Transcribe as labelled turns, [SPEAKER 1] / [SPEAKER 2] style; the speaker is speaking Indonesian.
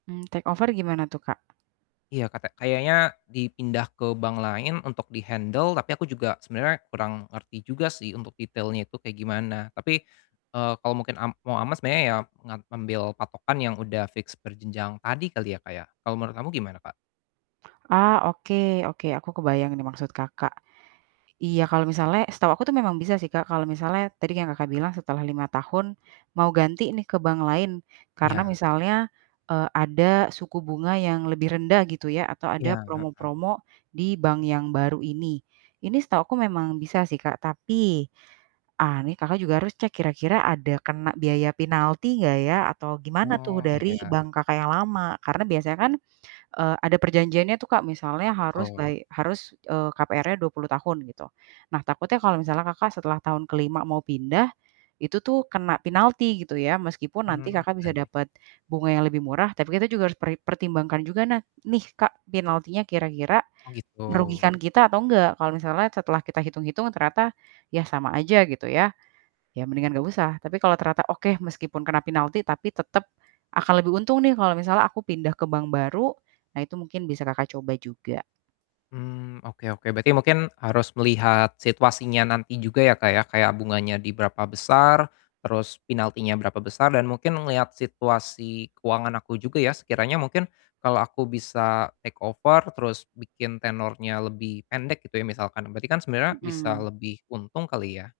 [SPEAKER 1] Mmm, take over gimana tuh, Kak?
[SPEAKER 2] Iya katek kayaknya dipindah ke bank lain untuk di-handle, tapi aku juga sebenernya kurang ngerti juga sih untuk detailnya itu kayak gimana, tapi, eee, kalau mungkin am mau aman sebenernya ya, ngam ngambil patokan yang udah fix berjenjang tadi kali ya, Kak, ya. Kalau menurut kamu gimana, Kak?
[SPEAKER 1] Ah, oke oke, aku kebayang ini maksud Kakak. Iya, kalau misalnya setahu aku tuh memang bisa sih, Kak, kalau misalnya tadi kan Kakak bilang setelah 5 tahun, mau ganti nih ke bank lain, karena
[SPEAKER 2] Iya.
[SPEAKER 1] misalnya, eee, ada suku bunga yang lebih rendah gitu ya, atau ada
[SPEAKER 2] Iya, heeh.
[SPEAKER 1] promo-promo di bank yang baru ini. Ini setahuku memang bisa sih, Kak. Tapi, ah, ini Kakak juga harus cek kira-kira ada kena biaya pinalti nggak ya atau gimana tuh
[SPEAKER 2] Oh,
[SPEAKER 1] dari
[SPEAKER 2] iya.
[SPEAKER 1] bank Kakak yang lama? Karena biasanya kan, eee, ada perjanjiannya tuh, Kak. Misalnya harus
[SPEAKER 2] Betul.
[SPEAKER 1] bay harus, eee, KPR-nya 20 tahun gitu. Nah takutnya kalau misalnya Kakak setelah tahun ke-5 mau pindah, itu tuh kena pinalti gitu ya. Meskipun nanti
[SPEAKER 2] Mmm,
[SPEAKER 1] Kakak bisa
[SPEAKER 2] benar.
[SPEAKER 1] dapet bunga yang lebih murah, tapi kita juga harus peri pertimbangkan juga na nih, Kak, pinaltinya kira-kira
[SPEAKER 2] Oh, gitu.
[SPEAKER 1] merugikan kita atau nggak. Kalau misalnya setelah kita hitung-hitung ternyata ya sama aja, gitu ya. Ya mendingan nggak usah. Tapi kalau ternyata, "Oke, meskipun kena pinalti tapi tetep, akan lebih untung nih kalau misalnya aku pindah ke bank baru." Nah itu mungkin bisa Kakak coba juga.
[SPEAKER 2] Mmm, oke oke, berarti mungkin harus melihat situasinya nanti juga ya, Kak, ya, kayak bunganya di berapa besar, terus pinaltinya berapa besar dan mungkin ngeliat situasi keuangan aku juga ya, sekiranya mungkin kalau aku bisa take over terus bikin tenornya lebih pendek gitu ya misalkan, berarti kan sebenernya bisa
[SPEAKER 1] Mhm.
[SPEAKER 2] lebih untung kali ya.